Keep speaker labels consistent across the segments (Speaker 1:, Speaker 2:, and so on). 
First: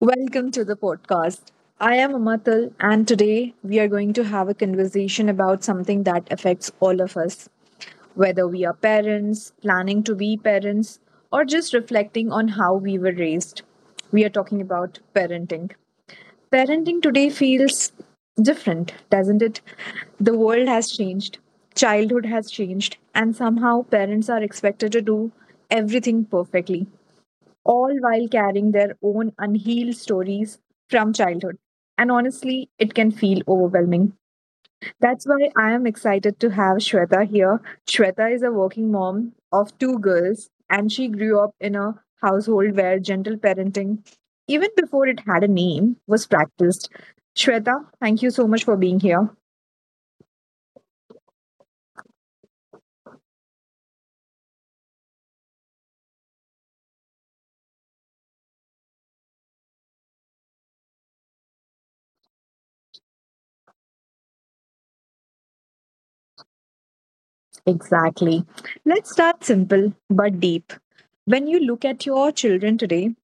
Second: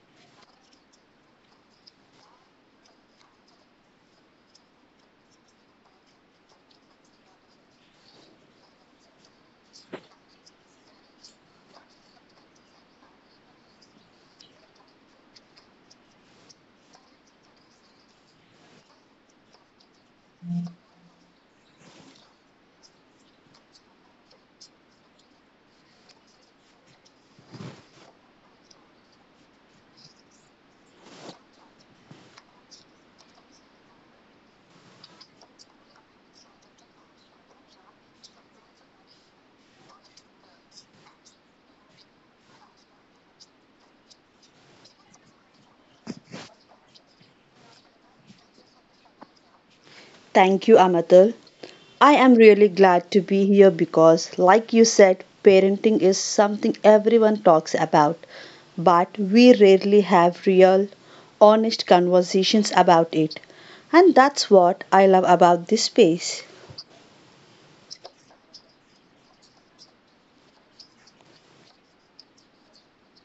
Speaker 1: Welcome to the podcast. I am Amatal, and today we are going to have a conversation about something that affects all of us, whether we are parents, planning to be parents, or just reflecting on how we were raised. We are talking about parenting. Parenting today feels different, doesn't it? The world has changed, childhood has changed, and somehow parents are expected to do everything perfectly all while carrying their own unhealed stories from childhood. And honestly, it can feel overwhelming. That's why I am excited to have Shweta here. Shweta is a working mom of two girls, and she grew up in a household where gentle parenting, even before it had a name, was practiced. Shweta, thank you so much for being here.
Speaker 2: Thank you, Amatul. I am really glad to be here because, like you said, parenting is something everyone talks about, but we rarely have real, honest conversations about it. And that's what I love about this space.
Speaker 1: Exactly. Let's start simple but deep. When you look at your children today,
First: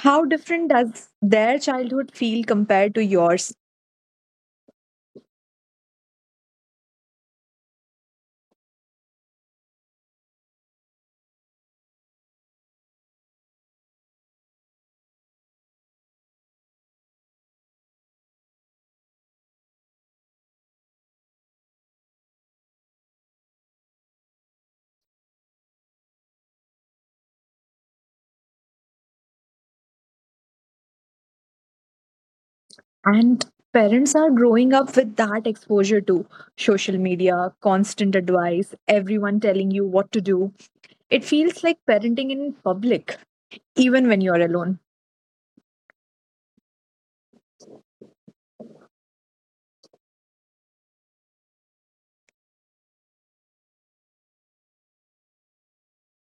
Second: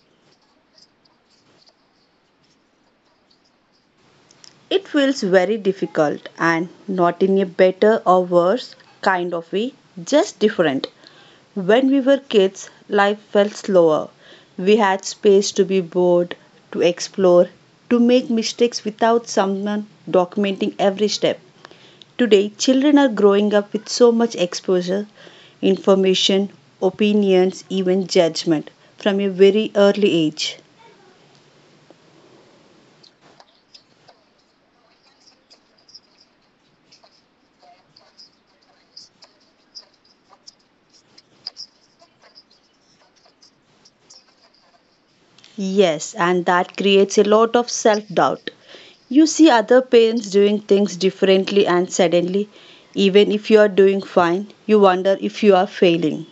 Speaker 1: how different does their childhood feel compared to yours?
Speaker 2: It feels very difficult and not in a better or worse kind of way, just different. When we were kids, life felt slower. We had space to be bored, to explore, to make mistakes without someone documenting every step. Today, children are growing up with so much exposure, information, opinions, even judgment from a very early age.
Speaker 1: And parents are growing up with that exposure to social media, constant advice, everyone telling you what to do. It feels like parenting in public, even when you're alone.
Speaker 2: Yes, and that creates a lot of self doubt. You see other parents doing things differently, and suddenly, even if you are doing fine, you wonder if you are failing.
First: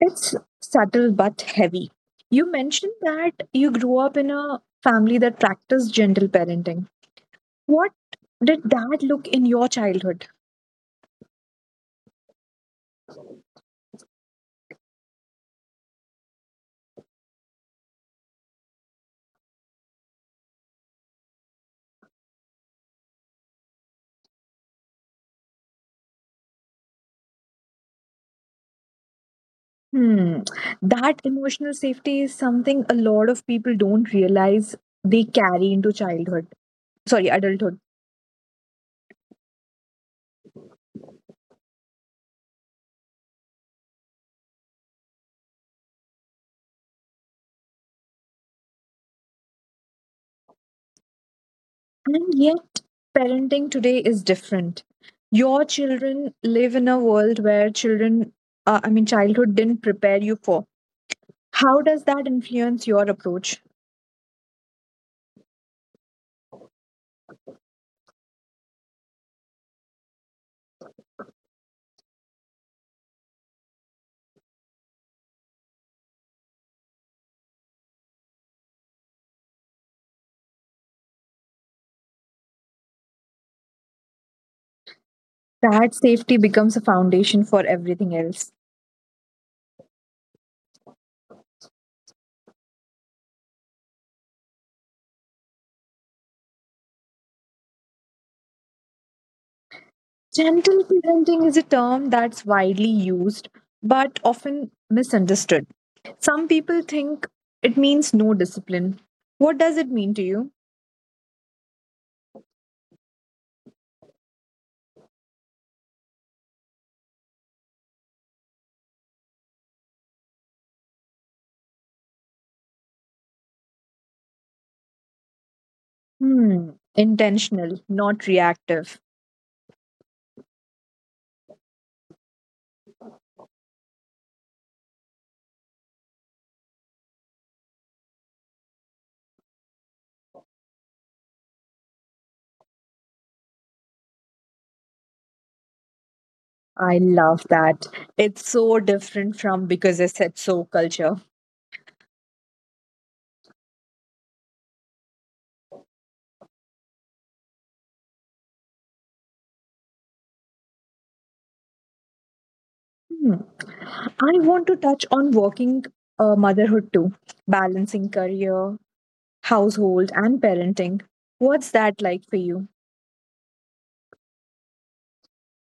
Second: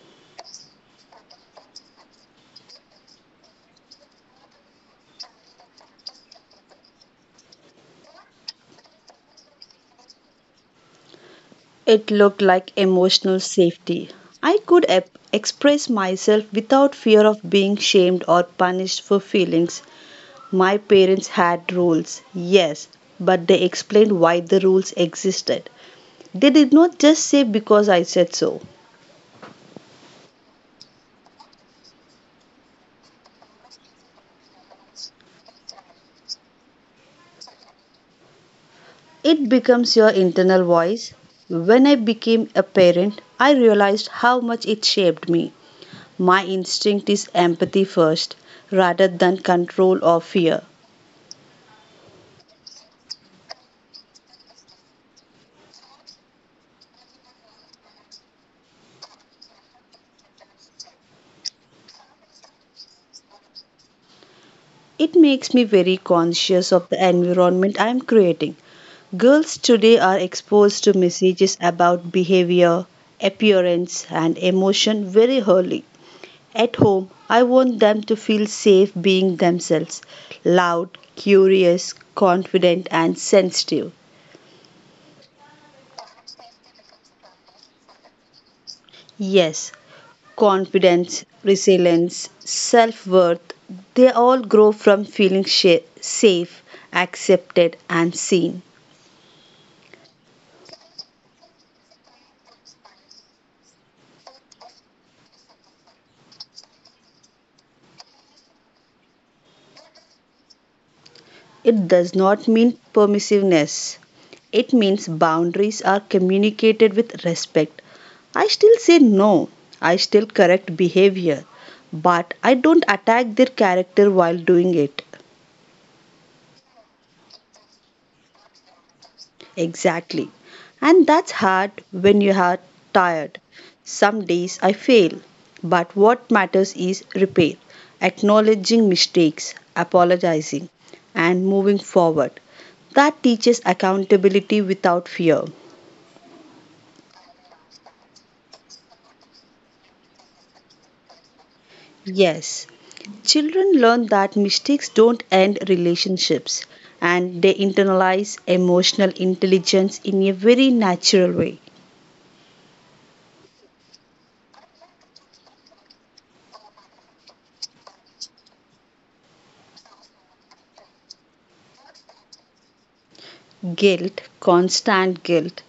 Speaker 1: It's subtle but heavy. You mentioned that you grew up in a family that practiced gentle parenting. What did that look in your childhood?
Speaker 2: It looked like emotional safety. I could express myself without fear of being shamed or punished for feelings. My parents had rules, yes, but they explained why the rules existed. They did not just say because I said so.
Speaker 1: Hmm. That emotional safety is something a lot of people don't realize they carry into childhood. Sorry, adulthood.
Speaker 2: It becomes your internal voice. When I became a parent, I realized how much it shaped me. My instinct is empathy first, rather than control or fear.
Speaker 1: And yet, parenting today is different. Your children live in a world where childhood didn't prepare you for. How does that influence your approach?
Speaker 2: It makes me very conscious of the environment I am creating. Girls today are exposed to messages about behavior, appearance, and emotion very early. At home, I want them to feel safe being themselves loud, curious, confident, and sensitive.
Speaker 1: That safety becomes a foundation for everything else.
Speaker 2: Yes, confidence, resilience, self worth, they all grow from feeling safe, accepted, and seen.
Speaker 1: Gentle parenting is a term that's widely used but often misunderstood. Some people think it means no discipline. What does it mean to you?
Speaker 2: It does not mean permissiveness. It means boundaries are communicated with respect. I still say no. I still correct behavior. But I don't attack their character while doing it.
Speaker 1: Hmm, intentional, not reactive.
Speaker 2: Exactly. And that's hard when you are tired. Some days I fail. But what matters is repair, acknowledging mistakes, apologizing, and moving forward. That teaches accountability without fear.
Speaker 1: I love that. It's so different from "because I said so" culture.
Speaker 2: Yes, children learn that mistakes don't end relationships and they internalize emotional intelligence in a very natural way.
Speaker 1: Hmm. I want to touch on working motherhood too, balancing career, household and parenting. What's that like for you?
Speaker 2: Guilt, constant guilt.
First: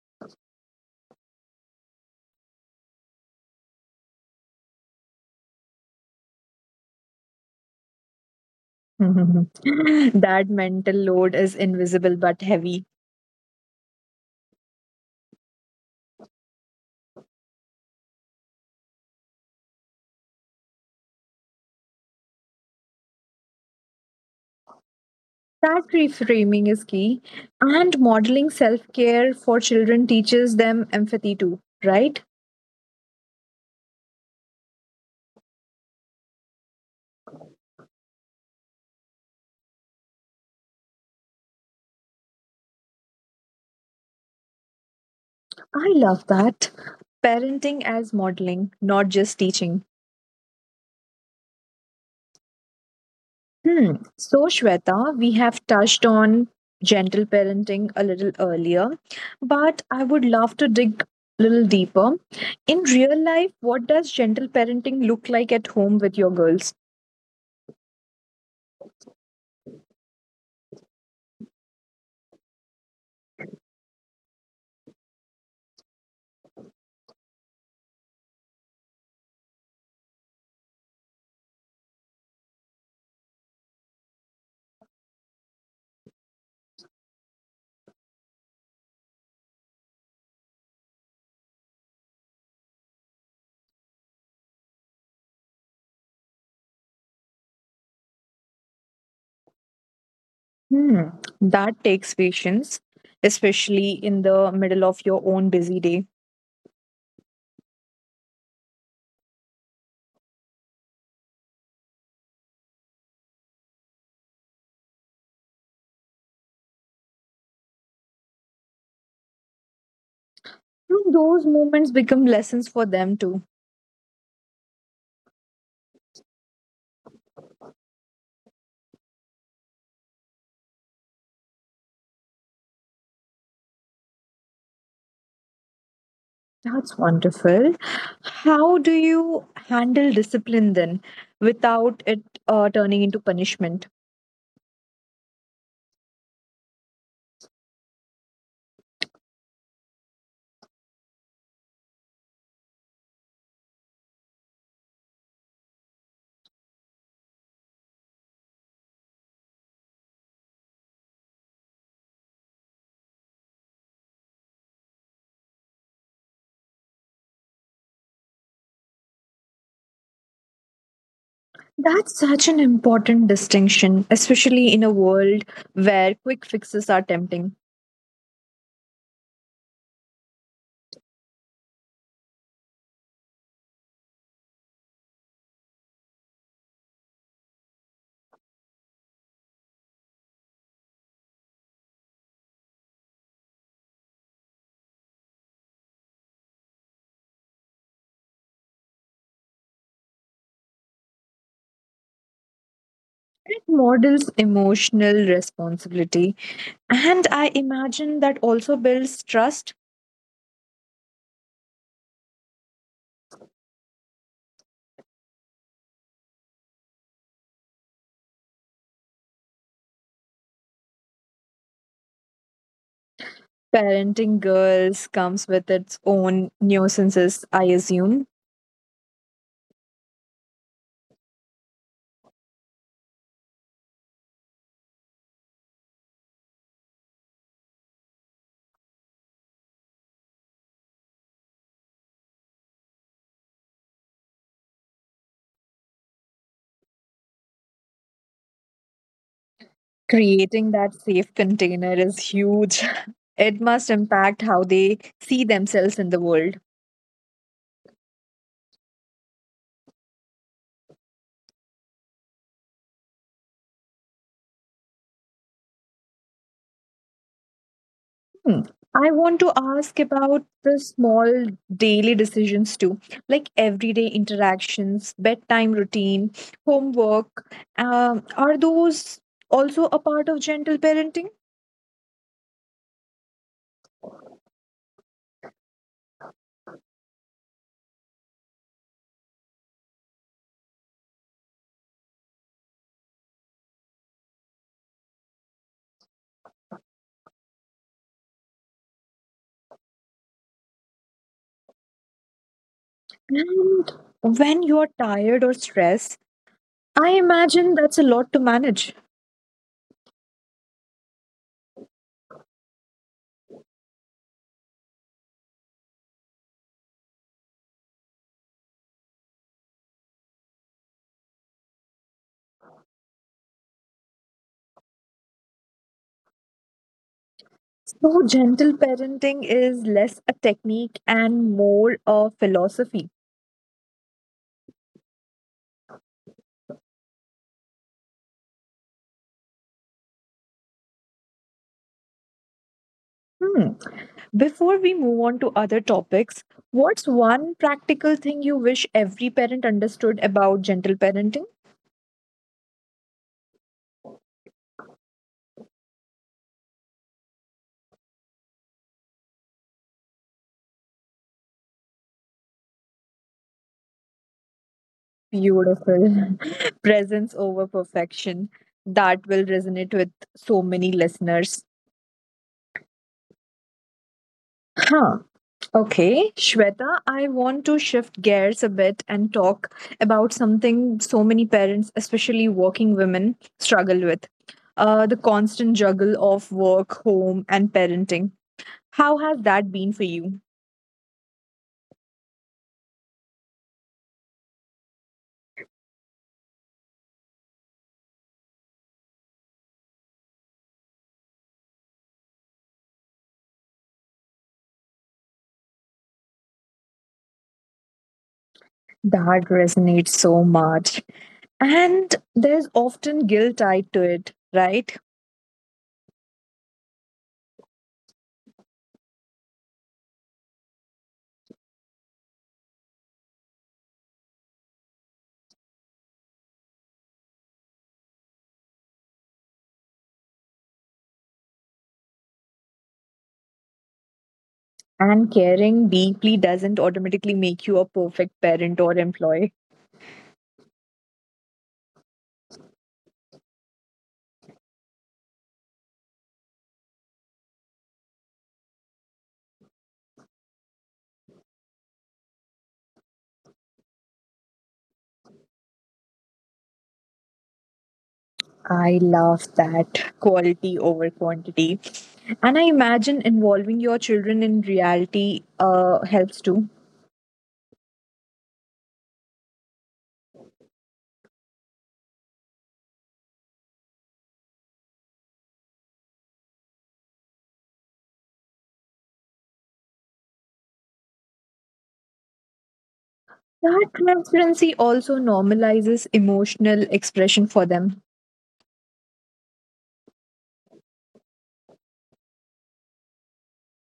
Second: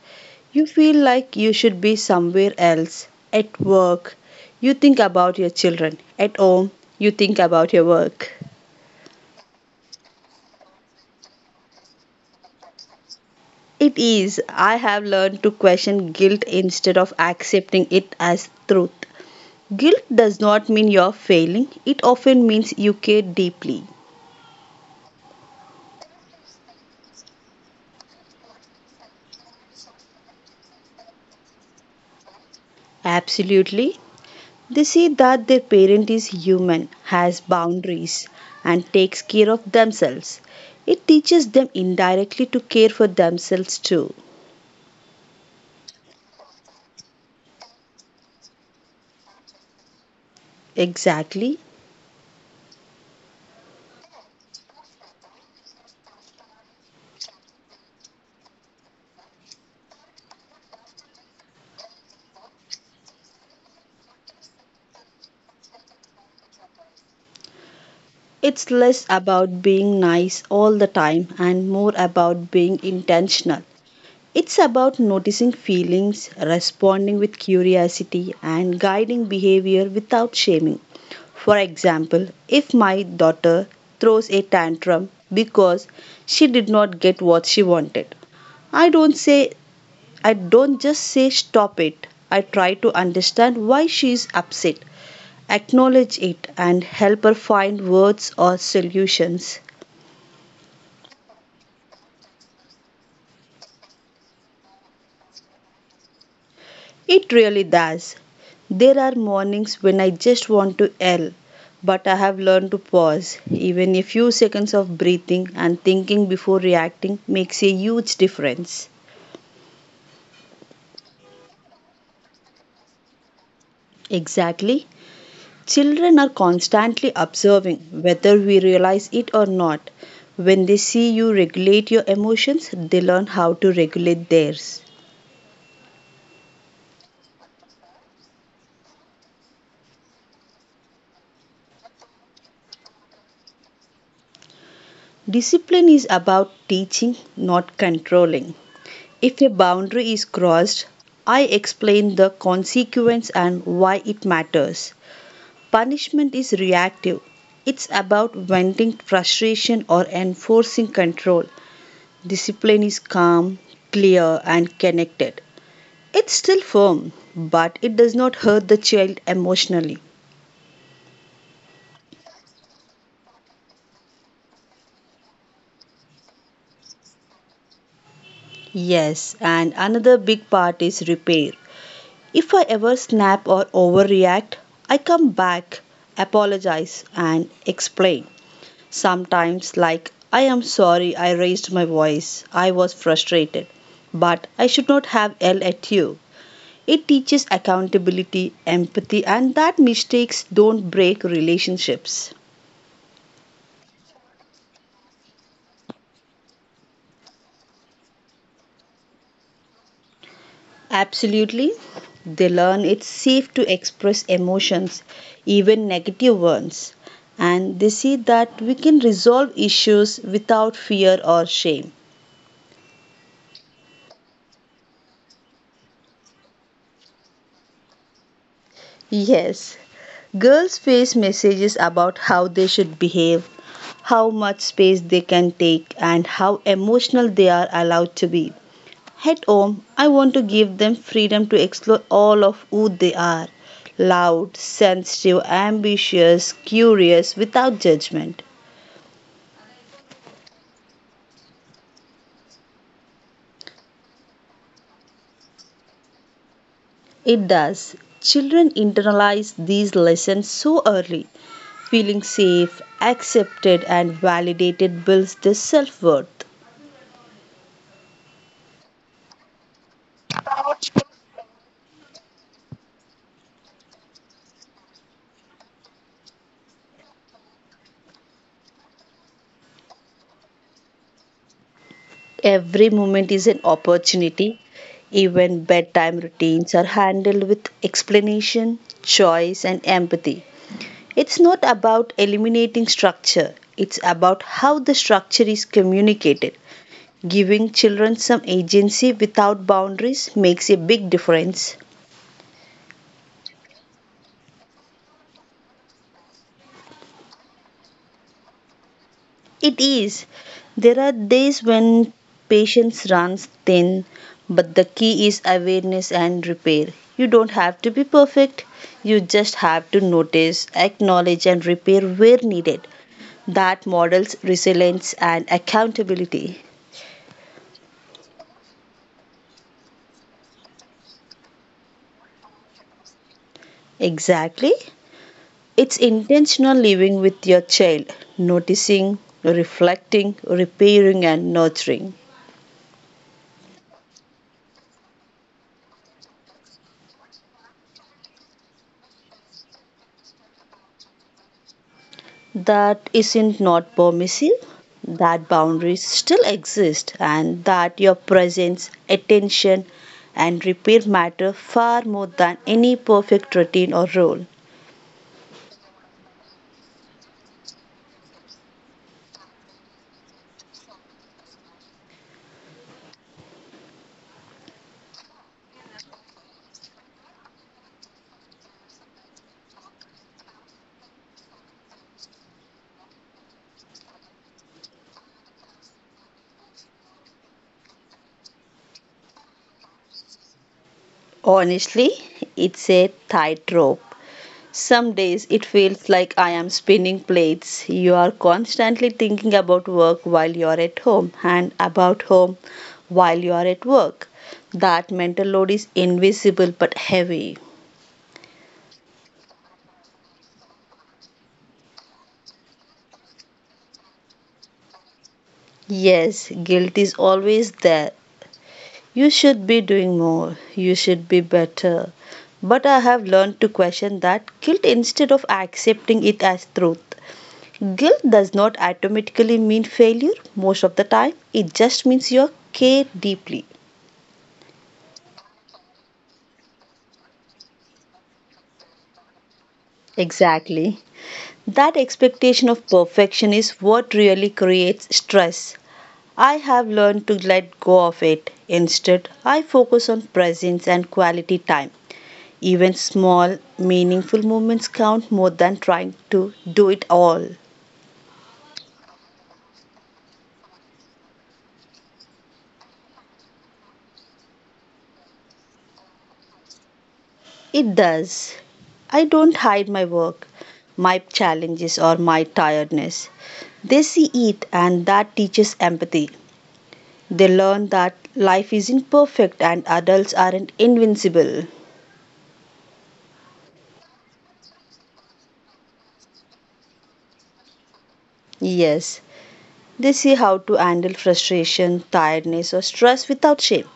Speaker 2: You feel like you should be somewhere else, at work. You think about your children, at home, you think about your work.
Speaker 1: That mental load is invisible but heavy.
Speaker 2: It is, I have learned to question guilt instead of accepting it as truth. Guilt does not mean you're failing, it often means you care deeply.
Speaker 1: That reframing is key. And modeling self care for children teaches them empathy too, right?
Speaker 2: Absolutely. They see that their parent is human, has boundaries, and takes care of themselves. It teaches them indirectly to care for themselves too.
Speaker 1: I love that. Parenting as modeling, not just teaching.
Speaker 2: Exactly.
Speaker 1: Hmm. So, Shweta, we have touched on gentle parenting a little earlier, but I would love to dig a little deeper. In real life, what does gentle parenting look like at home with your girls?
Speaker 2: It's less about being nice all the time and more about being intentional. It's about noticing feelings, responding with curiosity, and guiding behavior without shaming. For example, if my daughter throws a tantrum because she did not get what she wanted, I don't say I don't just say stop it. I try to understand why she is upset, acknowledge it and help her find words or solutions.
Speaker 1: Hmm. That takes patience, especially in the middle of your own busy day.
Speaker 2: It really does. There are mornings when I just want to yell, but I have learned to pause. Even a few seconds of breathing and thinking before reacting makes a huge difference.
Speaker 1: Hmm, those moments become lessons for them too.
Speaker 2: Exactly. Children are constantly observing, whether we realize it or not. When they see you regulate your emotions, they learn how to regulate theirs.
Speaker 1: That's wonderful. How do you handle discipline then without it turning into punishment?
Speaker 2: Discipline is about teaching, not controlling. If a boundary is crossed, I explain the consequence and why it matters. Punishment is reactive. It's about venting frustration or enforcing control. Discipline is calm, clear, and connected. It's still firm, but it does not hurt the child emotionally.
Speaker 1: That's such an important distinction, especially in a world where quick fixes are tempting.
Speaker 2: Yes, and another big part is repair. If I ever snap or overreact, I come back, apologize, and explain. Sometimes, like, I am sorry I raised my voice, I was frustrated, but I should not have yelled at you. It teaches accountability, empathy, and that mistakes don't break relationships.
Speaker 1: It models emotional responsibility. And I imagine that also builds trust.
Speaker 2: Absolutely. They learn it's safe to express emotions, even negative ones, and they see that we can resolve issues without fear or shame.
Speaker 1: Parenting girls comes with its own nuisances, I assume.
Speaker 2: Yes, girls face messages about how they should behave, how much space they can take, and how emotional they are allowed to be. At home, I want to give them freedom to explore all of who they are loud, sensitive, ambitious, curious, without judgment.
Speaker 1: Creating that safe container is huge. It must impact how they see themselves in the world.
Speaker 2: It does. Children internalize these lessons so early. Feeling safe, accepted, and validated builds their self worth.
Speaker 1: Hmm. I want to ask about the small daily decisions too, like everyday interactions, bedtime routine, homework. Are those also a part of gentle parenting?
Speaker 2: Every moment is an opportunity. Even bedtime routines are handled with explanation, choice, and empathy. It's not about eliminating structure, it's about how the structure is communicated. Giving children some agency without boundaries makes a big difference.
Speaker 1: And when you're tired or stressed, I imagine that's a lot to manage.
Speaker 2: It is. There are days when patience runs thin, but the key is awareness and repair. You don't have to be perfect, you just have to notice, acknowledge, and repair where needed. That models resilience and accountability.
Speaker 1: So, gentle parenting is less a technique and more a philosophy.
Speaker 2: Exactly. It's intentional living with your child, noticing, reflecting, repairing, and nurturing.
Speaker 1: Hmm. Before we move on to other topics, what's one practical thing you wish every parent understood about gentle parenting?
Speaker 2: That isn't not permissive, that boundaries still exist and that your presence, attention, and repair matter far more than any perfect routine or role.
Speaker 1: Beautiful. Presence over perfection. That will resonate with so many listeners. Huh. Okay, Shweta, I want to shift gears a bit and talk about something so many parents, especially working women, struggle with, the constant juggle of work, home, and parenting. How has that been for you?
Speaker 2: Honestly, it's a tightrope. Some days it feels like I am spinning plates. You are constantly thinking about work while you are at home, and about home while you are at work. That mental load is invisible but heavy.
Speaker 1: That resonates so much. And there's often guilt tied to it, right?
Speaker 2: Yes, guilt is always there. You should be doing more. You should be better. But I have learned to question that guilt instead of accepting it as truth. Guilt does not automatically mean failure most of the time, it just means you care deeply.
Speaker 1: And caring deeply doesn't automatically make you a perfect parent or employee.
Speaker 2: Exactly. That expectation of perfection is what really creates stress. I have learned to let go of it. Instead, I focus on presence and quality time. Even small, meaningful moments count more than trying to do it all.
Speaker 1: I love that, quality over quantity. And I imagine involving your children in reality helps too.
Speaker 2: It does. I don't hide my work, my challenges, or my tiredness. They see it, and that teaches empathy. They learn that life isn't perfect and adults aren't invincible.
Speaker 1: That transparency also normalizes emotional expression for them.
Speaker 2: Yes, they see how to handle frustration, tiredness, or stress without shame,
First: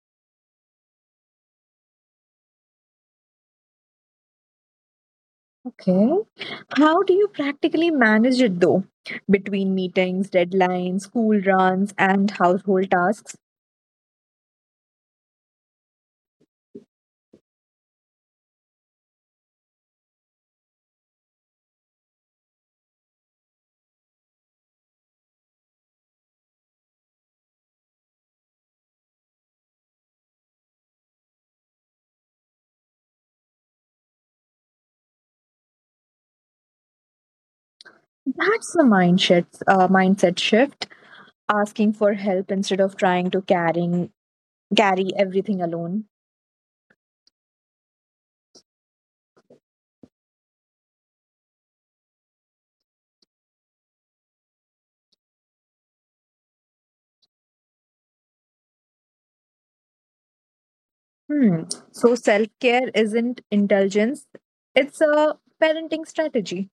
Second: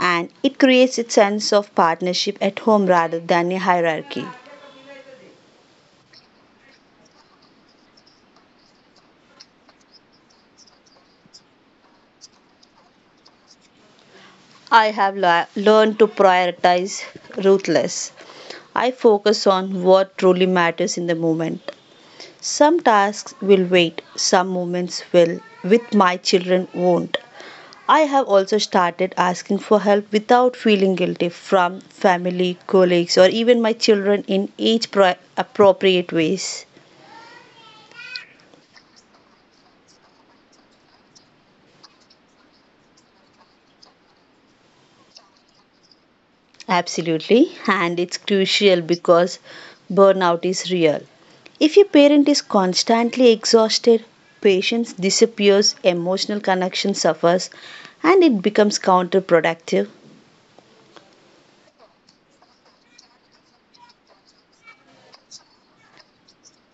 Speaker 2: and it creates a sense of partnership at home rather than a hierarchy.
Speaker 1: Okay. How do you practically manage it though? Between meetings, deadlines, school runs, and household tasks?
Speaker 2: I have learned to prioritize ruthless. I focus on what truly matters in the moment. Some tasks will wait, some moments will, with my children won't. I have also started asking for help without feeling guilty from family, colleagues, or even my children in age appropriate ways.
Speaker 1: That's the mindset shift. Asking for help instead of trying to carry everything alone.
Speaker 2: Absolutely, and it's crucial because burnout is real. If your parent is constantly exhausted, patience disappears, emotional connection suffers, and it becomes counterproductive.
Speaker 1: Hmm. So self care isn't indulgence; it's a parenting strategy.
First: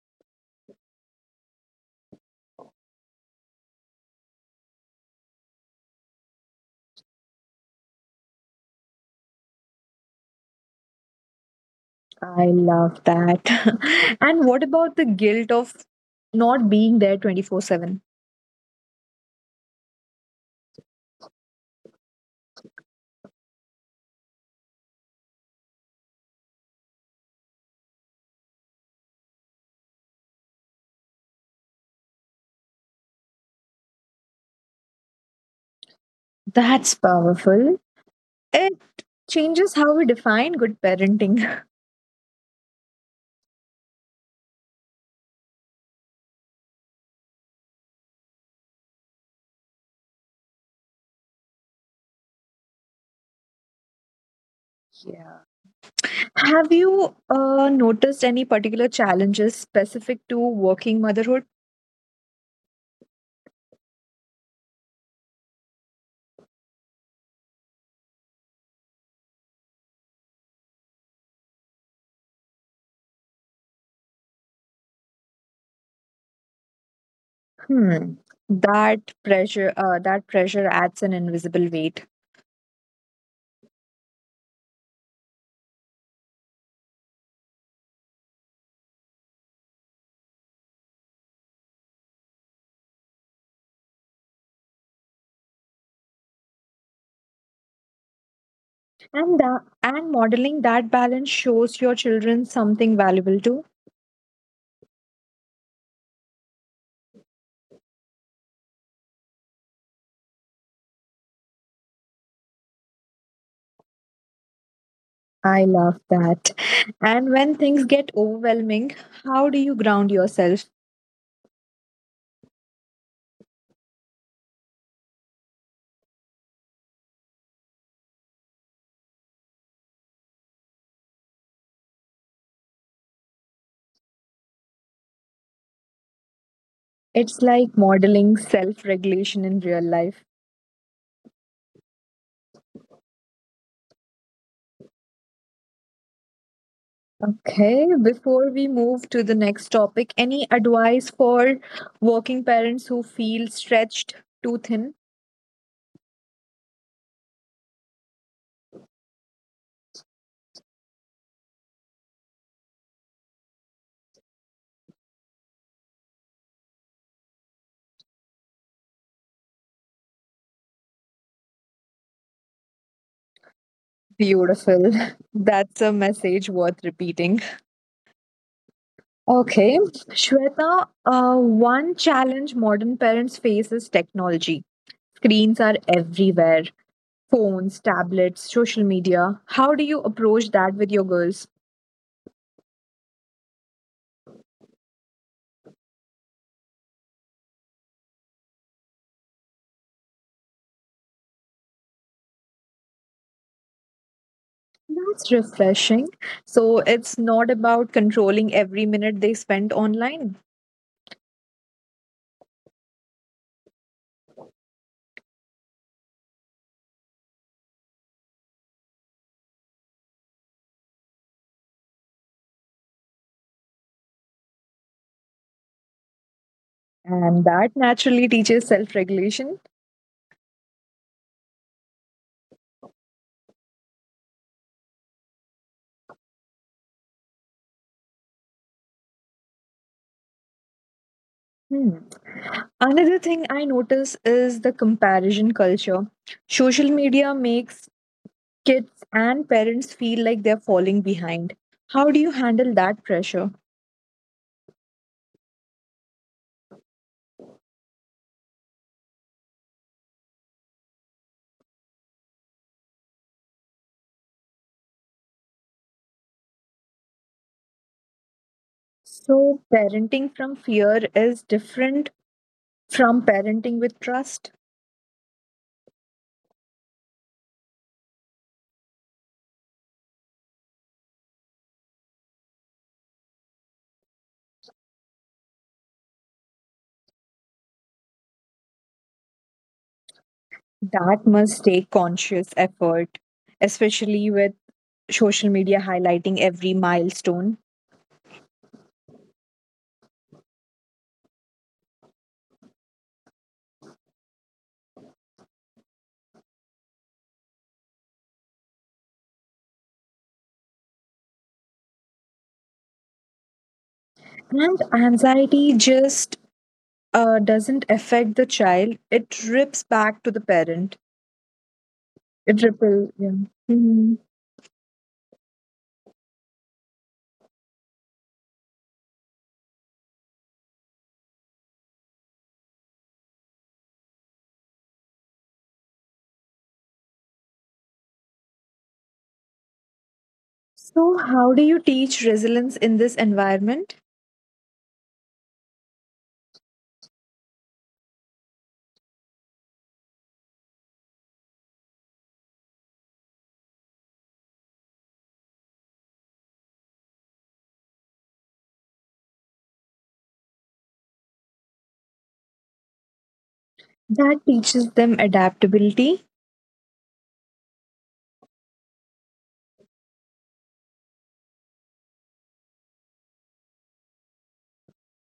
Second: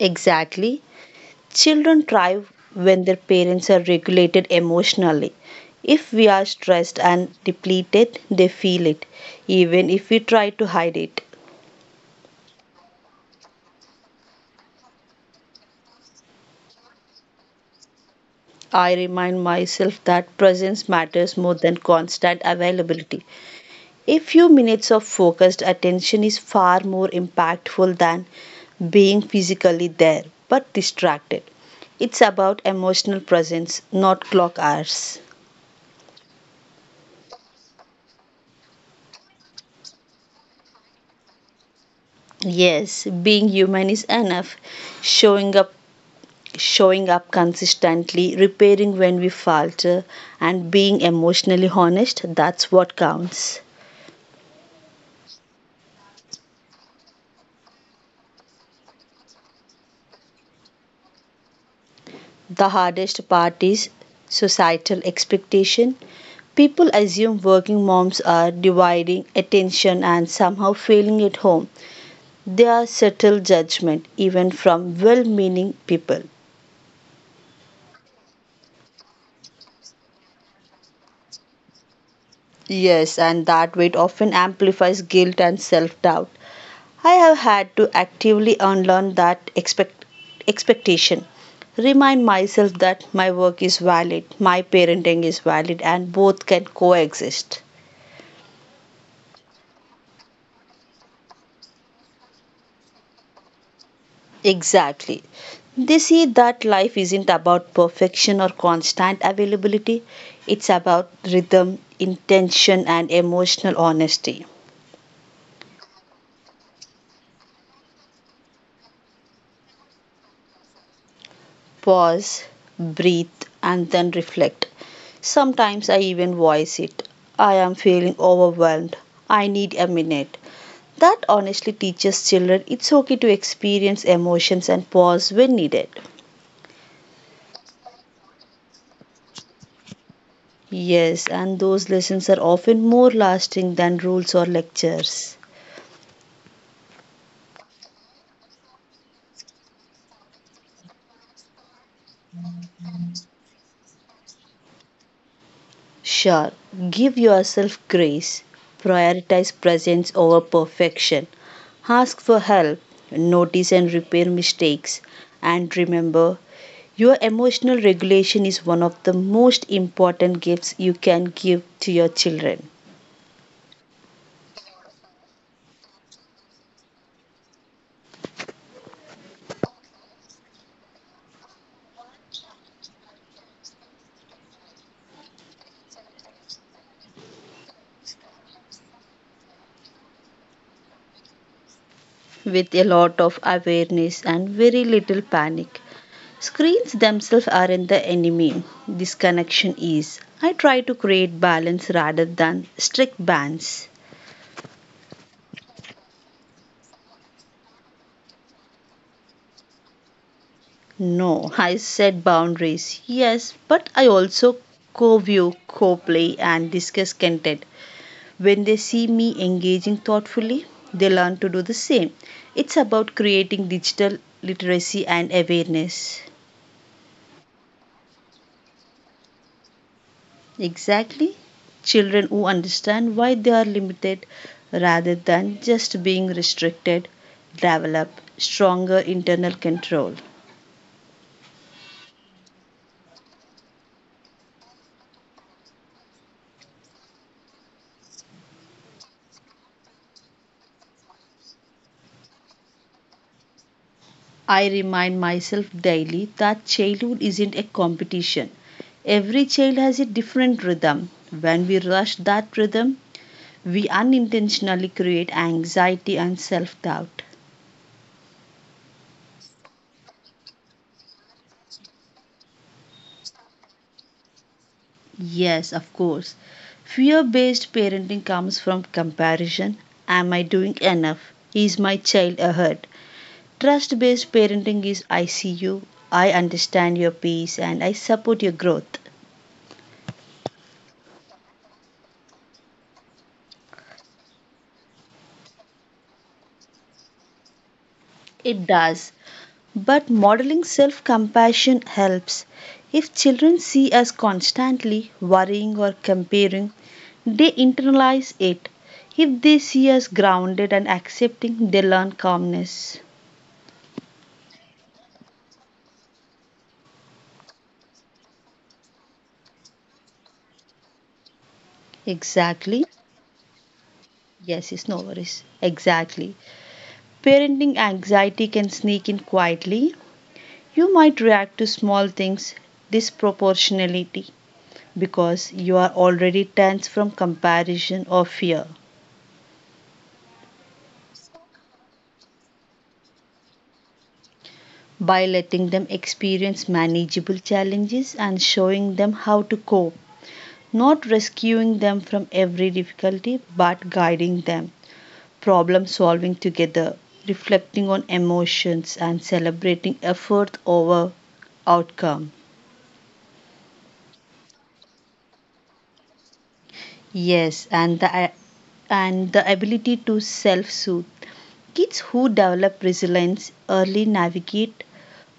Speaker 2: Exactly. Children thrive when their parents are regulated emotionally. If we are stressed and depleted, they feel it, even if we try to hide it.
Speaker 1: I love that. And what about the guilt of not being there 24/7?
Speaker 2: I remind myself that presence matters more than constant availability. A few minutes of focused attention is far more impactful than being physically there but distracted. It's about emotional presence, not clock hours.
Speaker 1: That's powerful. It changes how we define good parenting.
Speaker 2: Yes, being human is enough. Showing up showing up consistently, repairing when we falter and being emotionally honest, that's what counts.
Speaker 1: Yeah. Have you noticed any particular challenges specific to working motherhood?
Speaker 2: The hardest part is societal expectation. People assume working moms are dividing attention and somehow failing at home. There are subtle judgment even from well-meaning people.
Speaker 1: Hmm. That pressure adds an invisible weight.
Speaker 2: Yes, and that weight often amplifies guilt and self-doubt. I have had to actively unlearn that expectation. Remind myself that my work is valid, my parenting is valid, and both can coexist.
Speaker 1: And modeling that balance shows your children something valuable too.
Speaker 2: Exactly. They see that life isn't about perfection or constant availability, it's about rhythm, intention, and emotional honesty.
Speaker 1: I love that. And when things get overwhelming, how do you ground yourself?
Speaker 2: Pause, breathe, and then reflect. Sometimes I even voice it, I am feeling overwhelmed. I need a minute. That honestly teaches children it's okay to experience emotions and pause when needed.
Speaker 1: It's like modeling self regulation in real life.
Speaker 2: Yes, and those lessons are often more lasting than rules or lectures.
Speaker 1: Okay, before we move to the next topic, any advice for working parents who feel stretched too thin?
Speaker 2: Sure, give yourself grace. Prioritize presence over perfection. Ask for help. Notice and repair mistakes. And remember, your emotional regulation is one of the most important gifts you can give to your children.
Speaker 1: Beautiful. That's a message worth repeating. Okay, Shweta, one challenge modern parents face is technology. Screens are everywhere: phones, tablets, social media. How do you approach that with your girls?
Speaker 2: With a lot of awareness and very little panic, screens themselves aren't the enemy. Disconnection is. I try to create balance rather than strict bans.
Speaker 1: That's refreshing. So it's not about controlling every minute they spend online.
Speaker 2: No, I set boundaries. Yes, but I also co view, co play, and discuss content. When they see me engaging thoughtfully, they learn to do the same. It's about creating digital literacy and awareness.
Speaker 1: And that naturally teaches self regulation.
Speaker 2: Exactly. Children who understand why they are limited rather than just being restricted develop stronger internal control.
Speaker 1: Hmm. Another thing I notice is the comparison culture. Social media makes kids and parents feel like they're falling behind. How do you handle that pressure?
Speaker 2: I remind myself daily that childhood isn't a competition. Every child has a different rhythm. When we rush that rhythm, we unintentionally create anxiety and self doubt.
Speaker 1: So, parenting from fear is different from parenting with trust.
Speaker 2: Yes, of course. Fear based parenting comes from comparison. Am I doing enough? Is my child ahead? Trust based parenting is I see you, I understand your pace, and I support your growth.
Speaker 1: That must take conscious effort, especially with social media highlighting every milestone.
Speaker 2: It does. But modeling self compassion helps. If children see us constantly worrying or comparing, they internalize it. If they see us grounded and accepting, they learn calmness.
Speaker 1: And anxiety just doesn't affect the child, it rips back to the parent. It
Speaker 2: Exactly.
Speaker 1: ripples, yeah. Mhm.
Speaker 2: Yes, it's no worries. Exactly. Parenting anxiety can sneak in quietly. You might react to small things disproportionately because you are already tense from comparison or fear.
Speaker 1: So, how do you teach resilience in this environment?
Speaker 2: By letting them experience manageable challenges and showing them how to cope. Not rescuing them from every difficulty, but guiding them, problem solving together, reflecting on emotions, and celebrating effort over outcome.
Speaker 1: That teaches them adaptability?
Speaker 2: Yes, and the ability to self-soothe. Kids who develop resilience early navigate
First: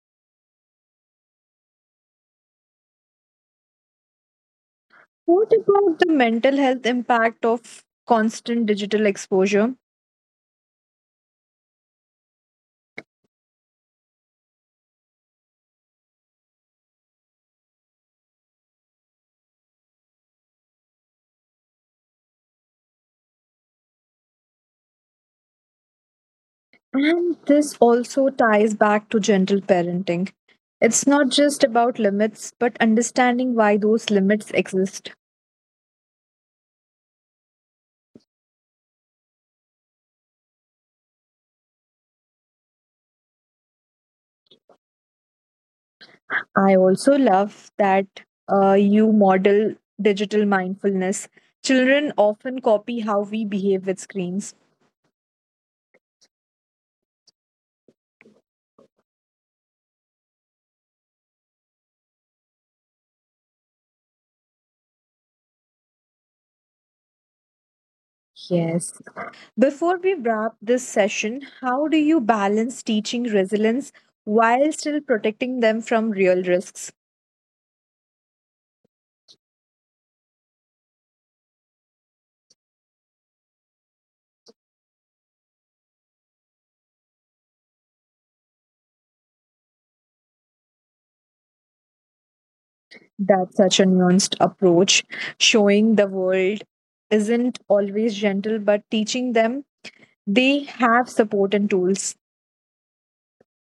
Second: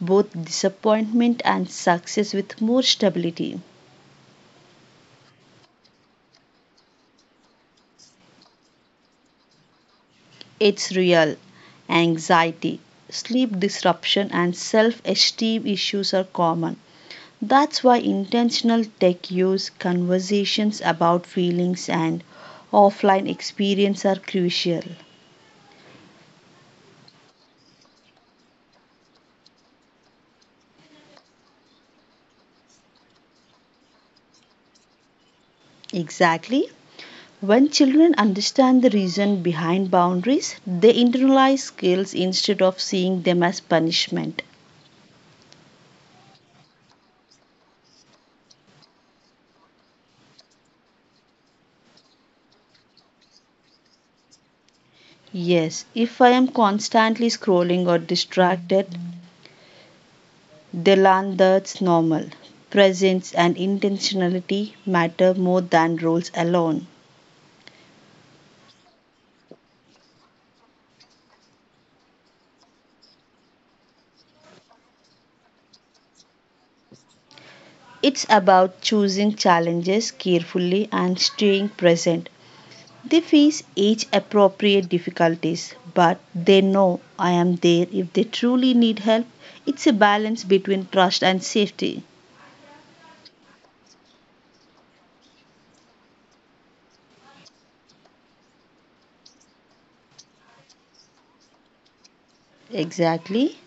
Speaker 2: both disappointment and success with more stability.
Speaker 1: What about the mental health impact of constant digital exposure?
Speaker 2: It's real. Anxiety, sleep disruption, and self esteem issues are common. That's why intentional tech use, conversations about feelings, and offline experience are crucial.
Speaker 1: And this also ties back to gentle parenting. It's not just about limits, but understanding why those limits exist.
Speaker 2: Exactly. When children understand the reason behind boundaries, they internalize skills instead of seeing them as punishment.
Speaker 1: I also love that you model digital mindfulness. Children often copy how we behave with screens.
Speaker 2: Yes, if I am constantly scrolling or distracted, they learn that's normal. Presence and intentionality matter more than roles alone.
Speaker 1: Yes. Before we wrap this session, how do you balance teaching resilience while still protecting them from real risks?
Speaker 2: It's about choosing challenges carefully and staying present. They face age appropriate difficulties, but they know I am there if they truly need help. It's a balance between trust and safety.
Speaker 1: That's such a nuanced approach. Showing the world isn't always gentle, but teaching them they have support and tools.
Speaker 2: Exactly.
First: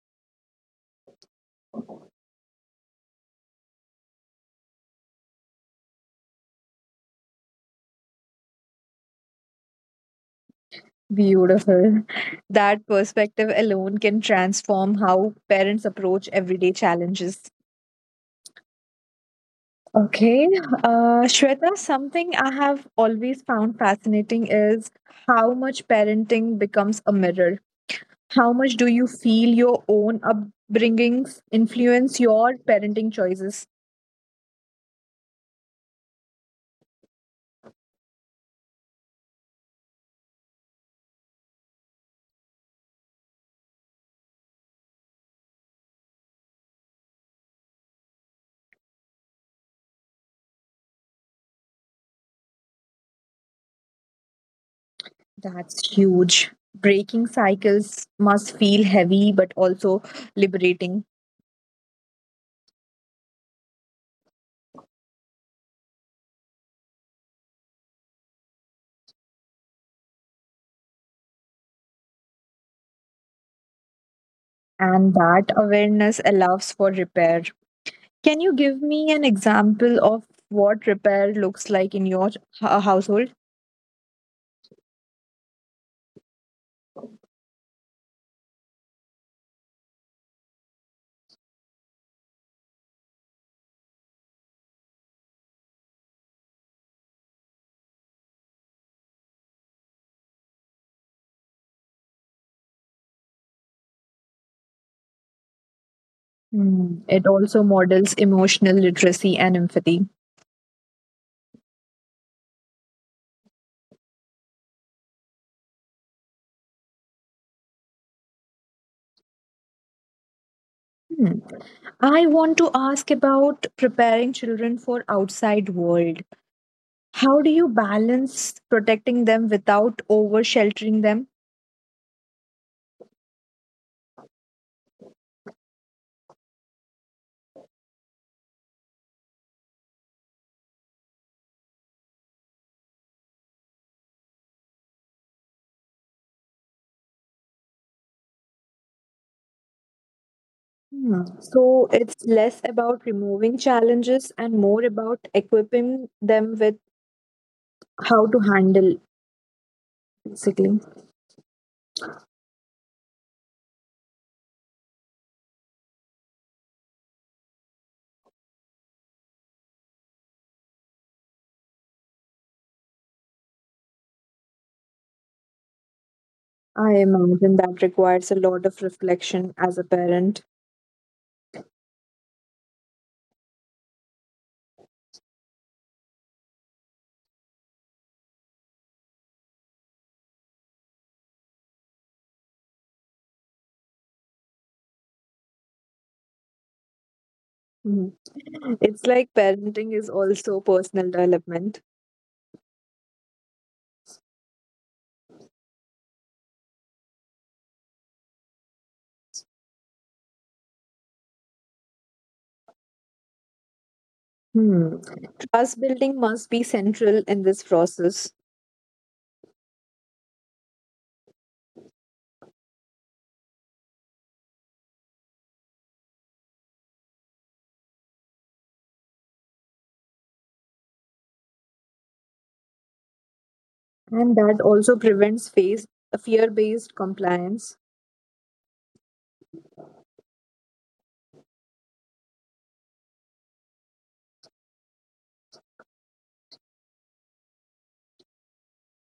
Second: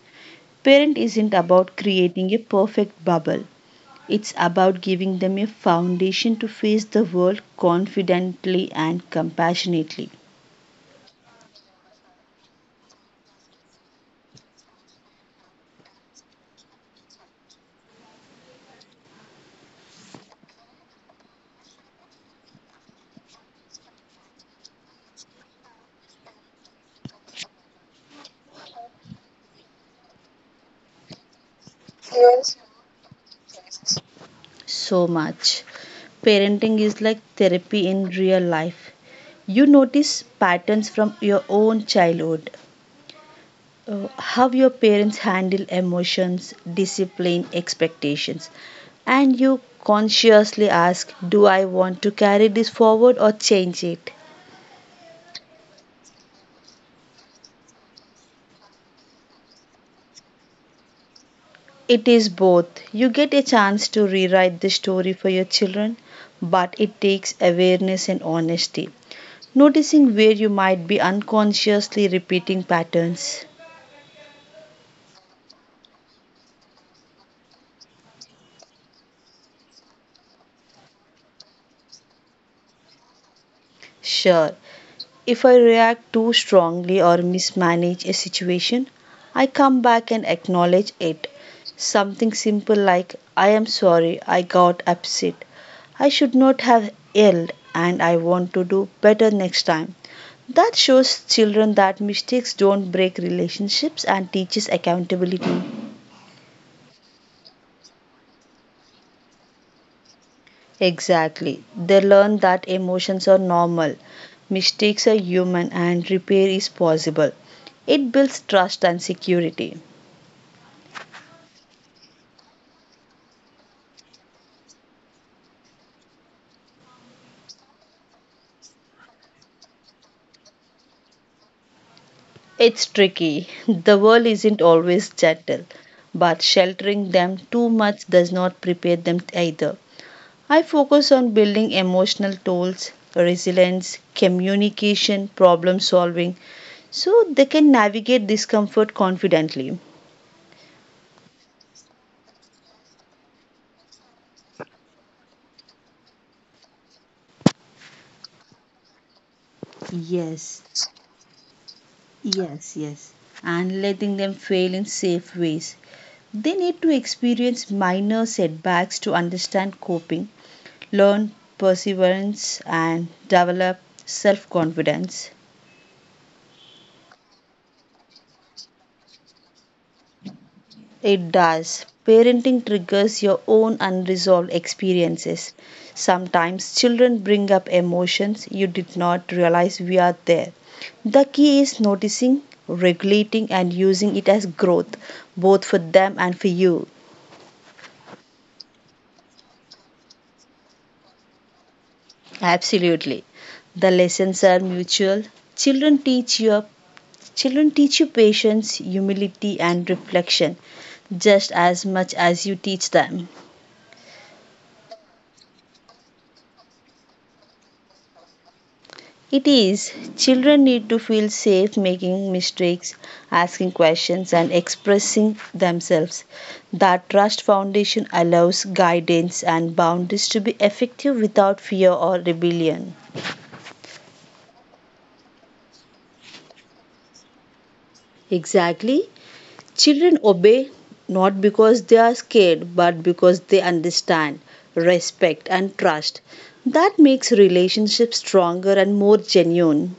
Speaker 2: Parent isn't about creating a perfect bubble. It's about giving them a foundation to face the world confidently and compassionately.
Speaker 1: Beautiful. That perspective alone can transform how parents approach everyday challenges. Okay. Shweta, something I have always found fascinating is how much parenting becomes a mirror. How much do you feel your own upbringings influence your parenting choices?
Speaker 2: So much. Parenting is like therapy in real life. You notice patterns from your own childhood, how your parents handle emotions, discipline, expectations, and you consciously ask, do I want to carry this forward or change it?
Speaker 1: That's huge. Breaking cycles must feel heavy but also liberating.
Speaker 2: It is both. You get a chance to rewrite the story for your children, but it takes awareness and honesty. Noticing where you might be unconsciously repeating patterns.
Speaker 1: And that awareness allows for repair. Can you give me an example of what repair looks like in your household?
Speaker 2: Sure, if I react too strongly or mismanage a situation, I come back and acknowledge it. Something simple like, I am sorry, I got upset. I should not have yelled, and I want to do better next time. That shows children that mistakes don't break relationships and teaches accountability.
Speaker 1: Hmm, it also models emotional literacy and empathy.
Speaker 2: Exactly. They learn that emotions are normal, mistakes are human, and repair is possible. It builds trust and security.
Speaker 1: Hmm. I want to ask about preparing children for outside world. How do you balance protecting them without over sheltering them?
Speaker 2: It's tricky. The world isn't always gentle, but sheltering them too much does not prepare them either. I focus on building emotional tools, resilience, communication, problem solving, so they can navigate discomfort confidently.
Speaker 1: Hmm. So it's less about removing challenges and more about equipping them with how to handle,
Speaker 2: Yes,
Speaker 1: basically.
Speaker 2: yes, yes. And letting them fail in safe ways. They need to experience minor setbacks to understand coping, learn perseverance, and develop self confidence.
Speaker 1: I imagine that requires a lot of reflection as a parent.
Speaker 2: It does. Parenting triggers your own unresolved experiences. Sometimes children bring up emotions you did not realize were there. The key is noticing, regulating, and using it as growth, both for them and for you.
Speaker 1: Hmm. It's like parenting is also personal development.
Speaker 2: Absolutely. The lessons are mutual. Children teach you Children teach you patience, humility, and reflection just as much as you teach them.
Speaker 1: Hmm. Trust building must be central in this process.
Speaker 2: It is, children need to feel safe making mistakes, asking questions, and expressing themselves. That trust foundation allows guidance and boundaries to be effective without fear or rebellion.
Speaker 1: And that also prevents fear based compliance.
Speaker 2: Exactly. Children obey not because they are scared but because they understand, respect, and trust. That makes relationships stronger and more genuine.